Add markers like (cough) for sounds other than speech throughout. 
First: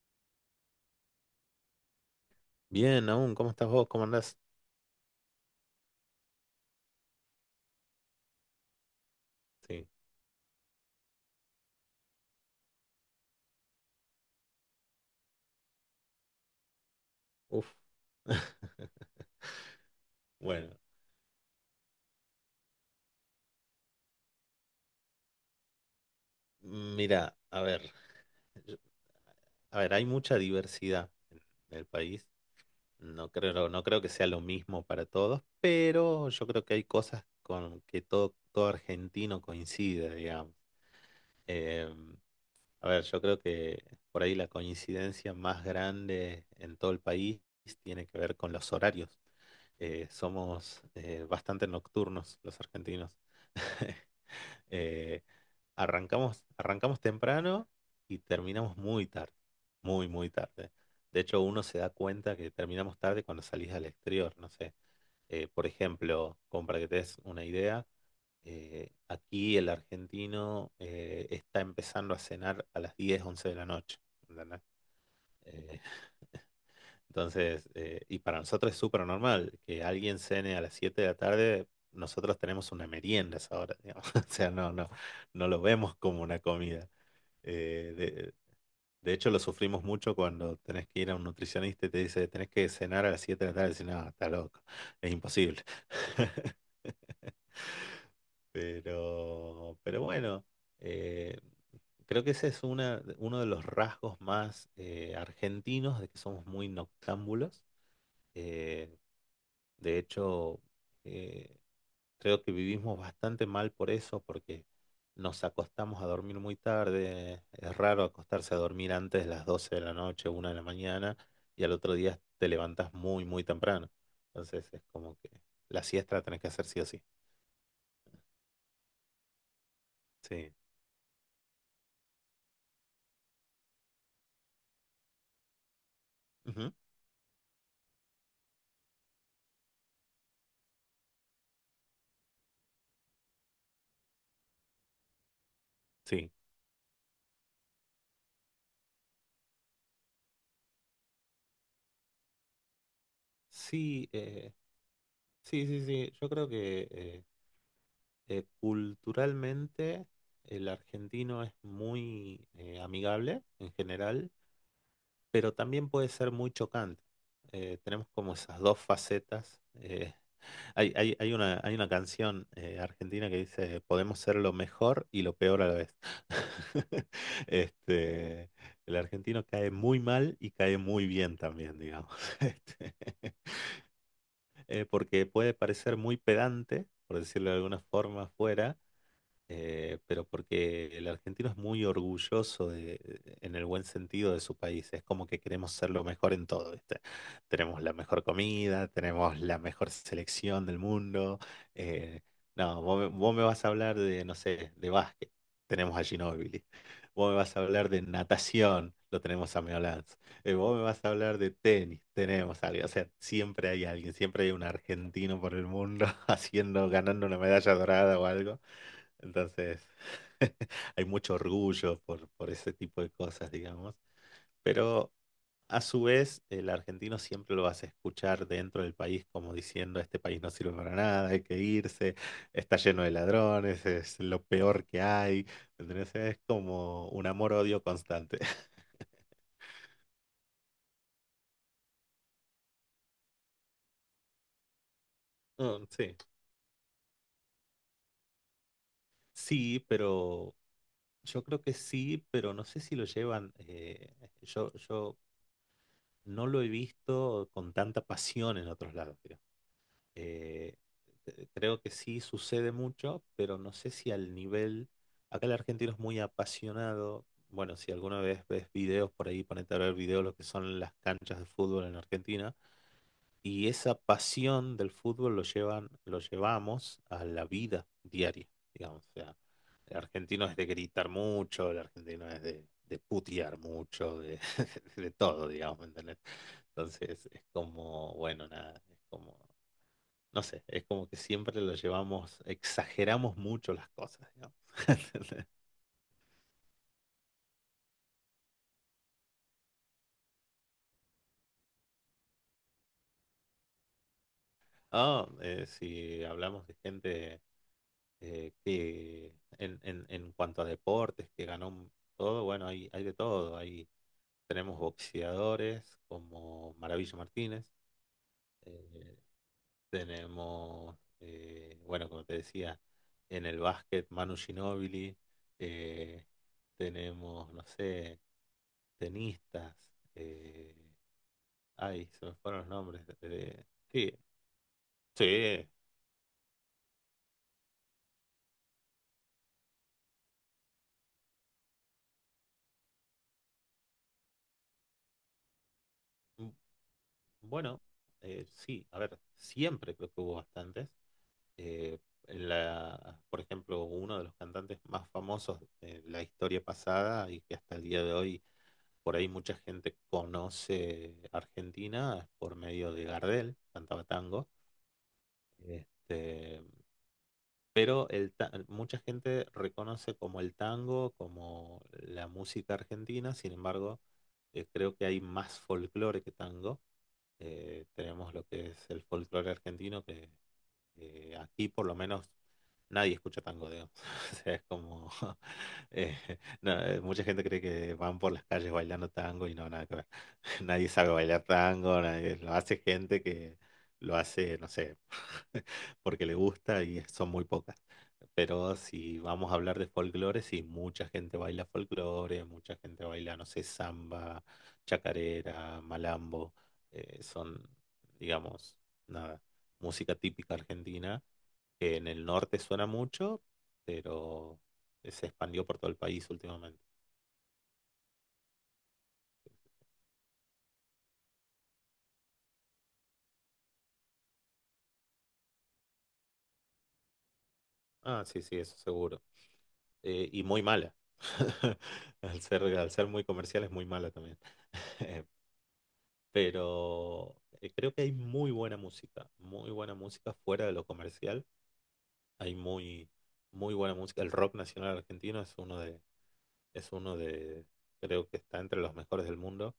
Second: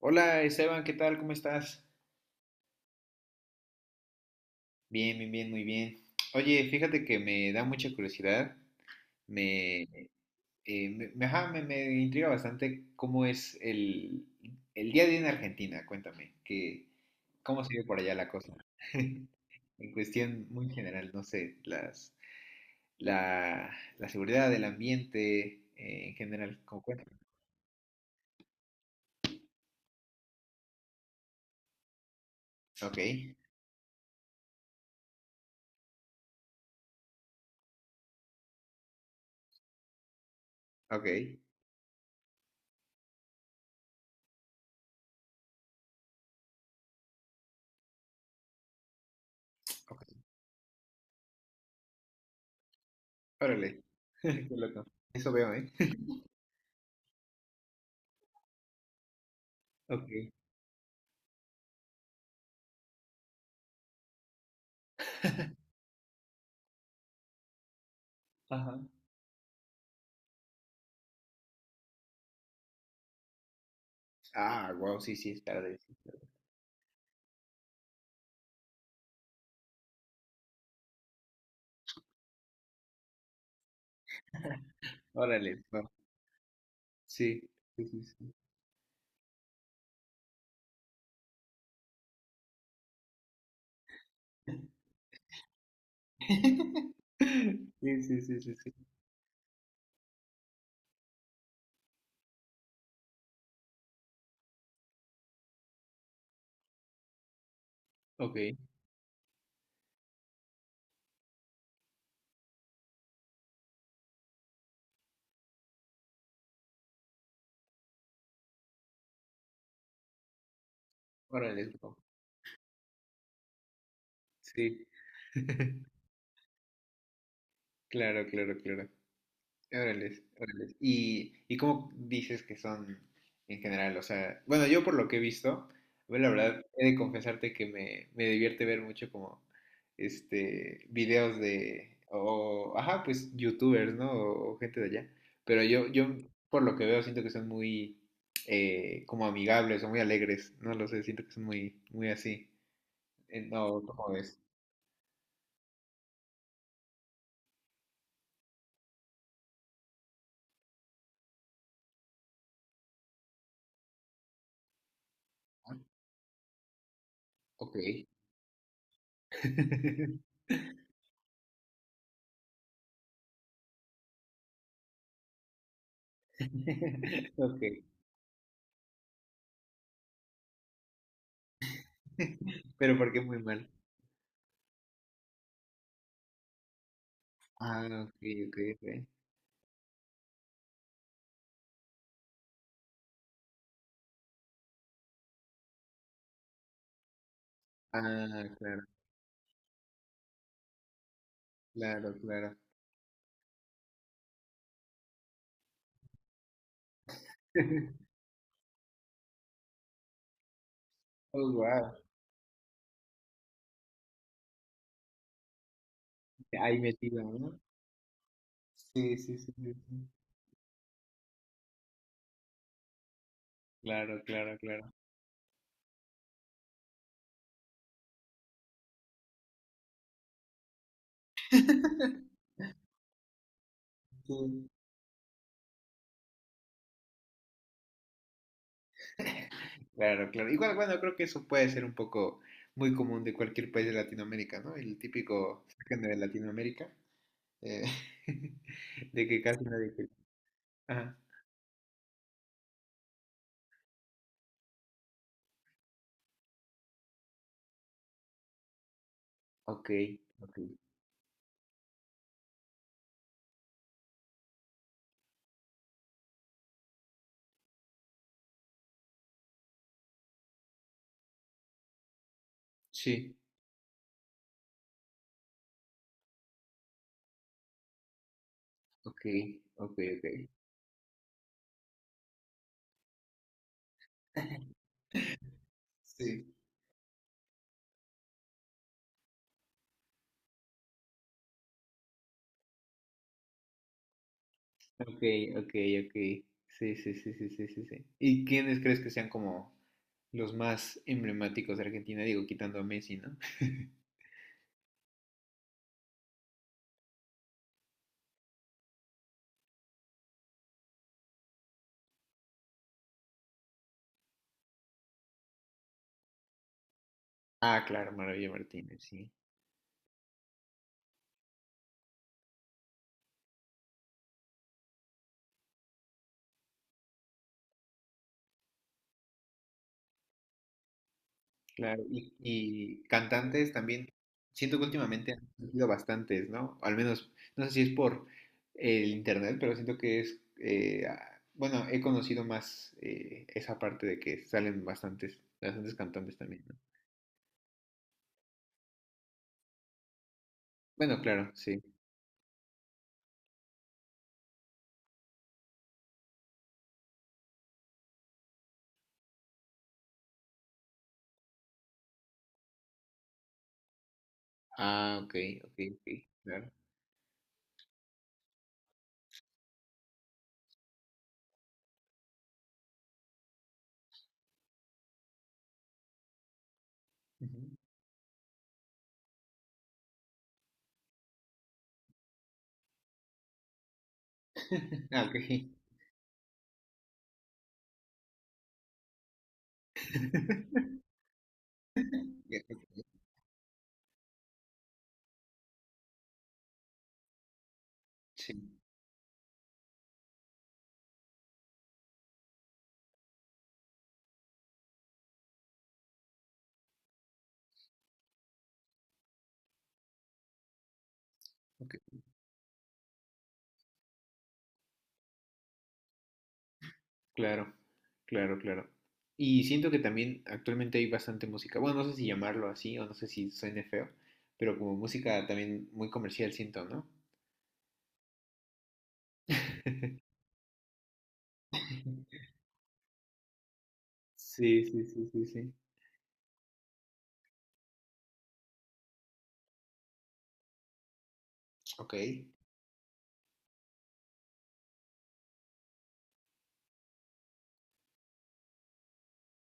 Hola Esteban, ¿qué tal? ¿Cómo estás? Bien, aún, ¿cómo estás vos? ¿Cómo andás? Bien, bien, bien, muy bien. Oye, fíjate que me da mucha curiosidad, me, Sí, me intriga bastante cómo es el día a día en Argentina, cuéntame, ¿cómo se uf. ve por allá la cosa? (laughs) (laughs) En cuestión muy Bueno, general, no sé, la, la seguridad del ambiente en general, ¿cómo cuéntame? mira, a ver, yo- a ver, hay mucha diversidad en el país. Ok, No creo que sea lo mismo para todos, pero yo creo que hay cosas con que todo argentino coincide, digamos. ok, Em, A ver, yo creo que por ahí la coincidencia más grande en todo el país tiene que ver con los horarios. ok, Somos bastante nocturnos los argentinos. órale, (laughs) (laughs) qué loco, Eh, eso veo, ¿eh? arrancamos temprano y terminamos muy tarde, muy, Ok, muy tarde. De hecho, uno se da cuenta que terminamos tarde cuando salís al exterior, no sé. Por ejemplo, como para que te des una idea, ajá. Aquí el argentino está empezando a cenar a las 10 11 de la noche. ¿Entendés? Ah, wow, sí, sí, es Eh, tarde. entonces, y para nosotros es súper normal que alguien cene a las 7 de la tarde. Nosotros tenemos una merienda a esa hora, digamos. (laughs) O sea, no, no, no lo Órale, (laughs) no. vemos como una comida. Sí, sí, Eh, sí, sí. de, de hecho, lo sufrimos mucho cuando tenés que ir a un nutricionista y te dice, tenés que cenar a las 7 de la tarde. Y decís, no, está loco, es imposible. (laughs) (laughs) Sí, sí, sí, sí, sí. Pero bueno, eh, creo que ese es uno de los rasgos más argentinos, de que somos muy noctámbulos. Ok, Eh, de hecho, eh, creo que vivimos bastante mal por eso, porque nos acostamos a dormir muy tarde. Es raro acostarse a dormir antes de las 12 de la noche, 1 de la mañana, y órale, al otro wow. día te levantas muy, muy temprano. Entonces es Sí. como que la (laughs) siesta la tenés que hacer sí o sí. Claro, claro, claro. Órales, Sí. órales. Y cómo dices que son en general? O sea, bueno, yo por lo que he visto, bueno, la verdad, Ujú. he de confesarte que me divierte ver mucho como, este, videos ajá, pues, youtubers, ¿no? O gente de allá. Pero yo, Sí. por lo que veo, siento que son muy, como amigables o muy alegres. No lo sé, siento que son muy así. No, Sí, ¿cómo ves? eh, sí, sí, sí. Yo creo que culturalmente el argentino es muy amigable en general, pero Ah, también puede ser muy chocante. ok. Tenemos como esas dos facetas. eh, (laughs) hay, hay, hay una, hay una canción argentina que dice, podemos ser lo mejor y lo peor a la vez. (laughs) (laughs) Ok. Este, el argentino cae muy mal y cae muy bien también, digamos. (laughs) Pero (laughs) porque es muy mal. Porque puede parecer muy pedante, por decirlo de alguna Ah, ok, forma, ok, afuera, ok. Pero porque el argentino es muy orgulloso de, en el buen sentido de su país, es como que queremos ser lo mejor en todo, ¿viste? Tenemos la mejor Ah, claro, comida, tenemos la mejor selección del mundo. claro, eh, claro. no, vos me vas a hablar de, no sé, de básquet, tenemos a Ginóbili. Vos me vas a hablar de (laughs) natación, lo tenemos a Meo Lanz. Vos me vas a hablar de Oh, wow. tenis, tenemos a alguien. O sea, siempre hay alguien, siempre hay un argentino por el mundo (laughs) Ahí haciendo, metido, ganando una ¿no? medalla dorada o algo. Sí, sí, sí, sí, Entonces, sí. (laughs) hay mucho orgullo por, ese tipo de cosas, digamos. Claro, claro, claro. Pero a su vez, el argentino siempre lo vas a escuchar dentro del país como diciendo, este país no sirve para nada, hay que irse, está lleno de ladrones, es lo Sí. peor que hay. Entonces, es como un amor-odio constante. (laughs) Claro, claro. Igual, bueno, creo que eso puede ser un poco muy común de cualquier país de Latinoamérica, ¿no? El típico Mm, sacan de sí. Latinoamérica, eh, (laughs) de que casi Sí, nadie cree. pero Ajá. yo creo que sí, pero no sé si lo llevan, yo no lo he visto con tanta pasión en otros lados, Ok, ok. eh, creo que sí sucede mucho, pero no sé si al nivel, acá el argentino es muy apasionado, bueno, si alguna vez ves videos por ahí, ponete a ver videos lo que son las canchas de fútbol en Argentina, Sí, y esa pasión del fútbol lo llevan, lo llevamos a la vida diaria, digamos, o ok, sea, ok, el argentino ok. es de gritar mucho, el argentino es de putear mucho, de, (laughs) (laughs) de todo, digamos, ¿me ¿entendés? Sí, Entonces es como, bueno, nada, es como... No sé, es como que siempre lo llevamos, exageramos mucho las cosas, ¿no? ok, (laughs) ok, ok. Sí, sí, sí, sí, sí, sí, sí. ¿Y quiénes crees que sean como los más emblemáticos de Argentina? Digo, quitando a Messi, ¿no? Ah, si hablamos de gente que en cuanto a deportes, que ganó todo, bueno, hay de todo. Tenemos boxeadores como Maravilla Martínez, Ah, claro, Maravilla Martínez, eh, sí. tenemos, bueno, como te decía, en el básquet Manu Ginóbili, eh, tenemos, no sé, tenistas. eh, Claro. Ay, se me fueron los Y nombres. Cantantes también. Sí, Siento que últimamente han sí. surgido bastantes, ¿no? Al menos, no sé si es por el internet, pero siento que es, bueno, he conocido más esa parte de que salen bastantes, bastantes cantantes mm, también, ¿no? Bueno, sí, a ver, siempre creo que hubo bastantes. Bueno, claro, sí. eh, en la, por ejemplo, uno de los cantantes más famosos de la historia pasada y que hasta el día de hoy por ahí mucha gente conoce Argentina es por medio de Gardel, cantaba tango. Ah, ok, ok, ok, Este, claro. Pero mucha gente reconoce como el tango, como la música argentina, sin embargo, creo que hay más folclore que tango. Ujú. Tenemos lo que es el folclore argentino, que aquí por lo menos nadie escucha tango, digamos. (laughs) O sea, es (laughs) como... Ah, (laughs) ok. eh, no, mucha gente cree que van por las calles bailando tango y no, nada que ver. (laughs) Nadie (laughs) sabe bailar tango, lo Ya, hace ok, gente que lo hace, no sé, (laughs) porque le gusta y son muy pocas. sí, Pero si vamos a hablar de folclore, sí, mucha gente baila folclore, mucha gente baila, no sé, samba, chacarera, malambo, son, digamos... nada, música típica argentina, ok, que en el norte suena mucho, pero se expandió por todo el país últimamente. claro, claro, claro. Y siento que también actualmente hay bastante música, bueno, no sé si llamarlo así o no sé si suene feo, pero como música también muy comercial siento, ¿no? Ah, sí, sí, eso seguro. Y muy mala. (laughs) Al ser muy comercial es muy mala también. Sí, sí, sí, sí, (laughs) sí. Pero creo que hay muy buena música fuera de lo comercial. Ok, Hay muy, muy buena música. El rock nacional argentino es uno de, creo que está entre los mejores del mundo.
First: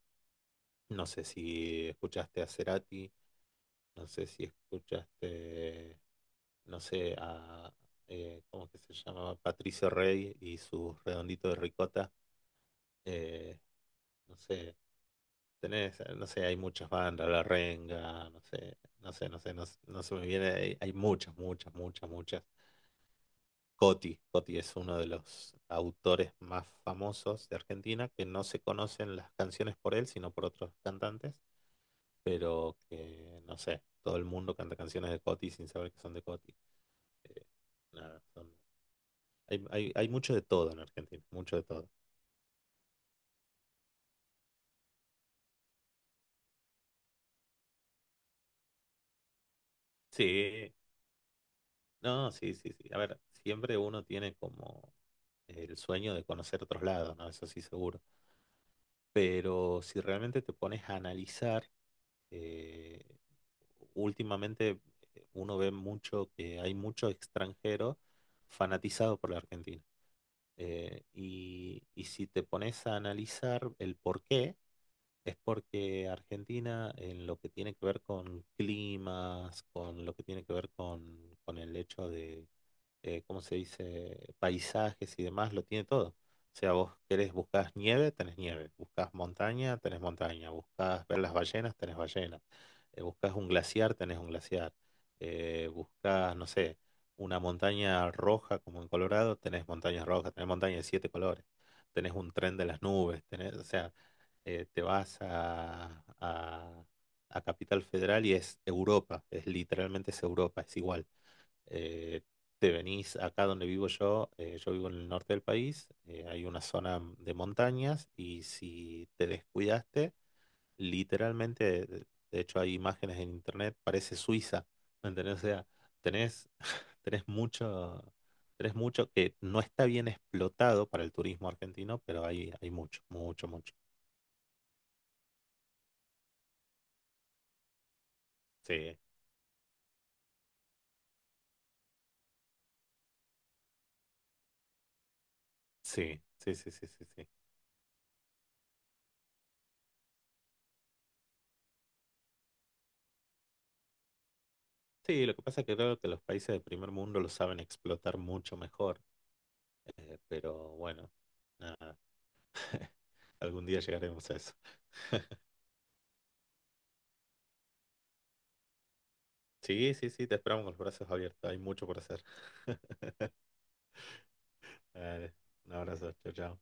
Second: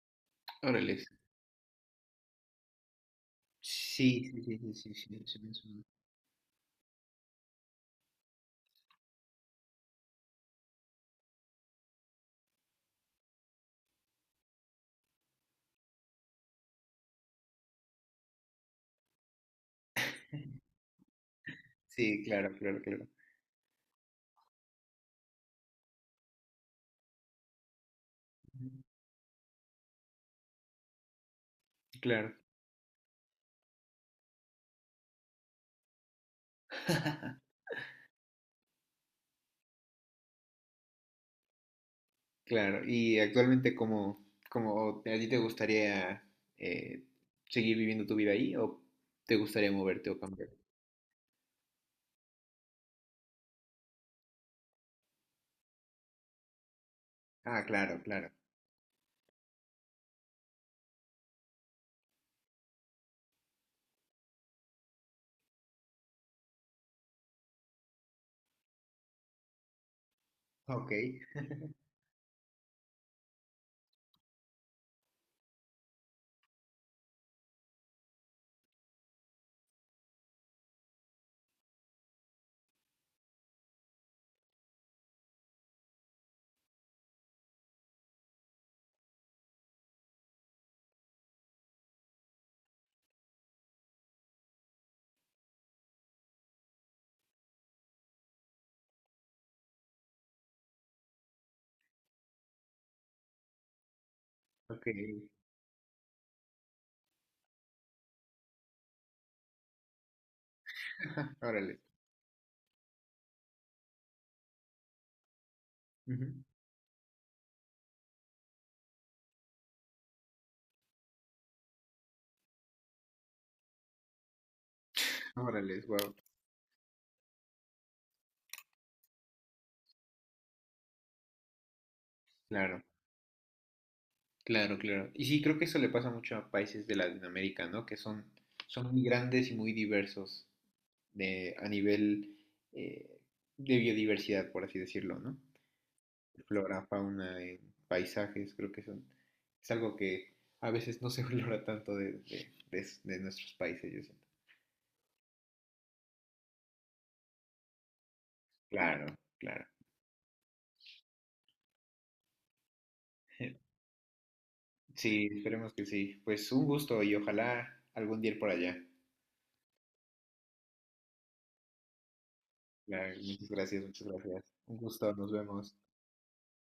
órale. No sé si escuchaste a Cerati. No Sí, sé sí, si sí, sí, sí, sí, sí, me suena. escuchaste, no sé, a, ¿cómo que se llamaba? Patricio Rey y su redondito de ricota. Eh, no sé, tenés, no sé, hay muchas bandas, La Renga, no sé, no sé, no sé, no, no se me viene, hay muchas, muchas, muchas, Sí, muchas. claro, claro, claro. Coti, Coti es uno de los autores más famosos de Argentina, que no se Ujú. conocen las canciones por él, sino por otros cantantes, Claro, pero que, no sé, todo el mundo canta canciones de Coti sin saber que son de Coti. Nada, hay mucho de todo en Argentina, mucho de todo. claro. Y actualmente, ¿cómo, cómo a ti te gustaría eh, seguir viviendo tu vida ahí o te gustaría moverte o cambiar? Sí, no, sí, sí, sí. A ver, siempre uno tiene como el sueño de conocer otros lados, ¿no? Eso sí, Ah, claro, seguro. claro. Pero si realmente te pones a analizar, eh, últimamente uno ve mucho que hay mucho extranjero fanatizado por la Argentina. Ok, Y si te pones a analizar el porqué, es porque Argentina, en lo que tiene que ver con climas, con lo que tiene que ver con, el hecho de, ¿cómo se dice?, paisajes y demás, lo tiene todo. O sea, vos querés, buscas nieve, tenés nieve. Buscas montaña, tenés montaña. Buscas ver las ballenas, tenés ballenas. Buscas un glaciar, tenés un glaciar. Buscas, no sé, una montaña roja como en Colorado, tenés montañas rojas, tenés montañas de siete colores. Tenés un tren de las nubes, tenés, o sea, te ok. vas a Capital Federal y es Europa, es literalmente es Europa, es igual. (laughs) Órale. Eh, Te venís acá donde vivo yo, yo vivo en el norte del país, Ujú. hay una zona de montañas y si te descuidaste, literalmente, de hecho hay imágenes en internet, parece Suiza, ¿me entendés? O sea, Órale, wow. tenés, (laughs) tenés mucho... Tenés mucho que no está bien explotado para el turismo argentino, pero hay Claro, mucho, mucho, mucho. claro, claro. Y sí, creo que eso le pasa mucho a países de Latinoamérica, ¿no? Son Sí. muy grandes y muy diversos a nivel eh, de biodiversidad, por así decirlo, ¿no? Sí, sí, sí, Flora, sí, sí, sí. fauna, paisajes, creo que son, es algo que a veces no se (laughs) valora tanto de nuestros países, yo siento. Sí, lo que pasa es que creo que los países del primer mundo lo saben explotar mucho mejor, Claro, claro. Pero bueno, nada, (laughs) algún (laughs) día llegaremos a eso. Sí, (laughs) esperemos que sí. Pues un gusto y ojalá algún día ir por allá. Sí, sí, sí, te esperamos con los brazos abiertos, hay mucho por hacer. (laughs) Claro, muchas gracias, muchas gracias. Un gusto, nos Dale, un vemos. abrazo, chao, chao.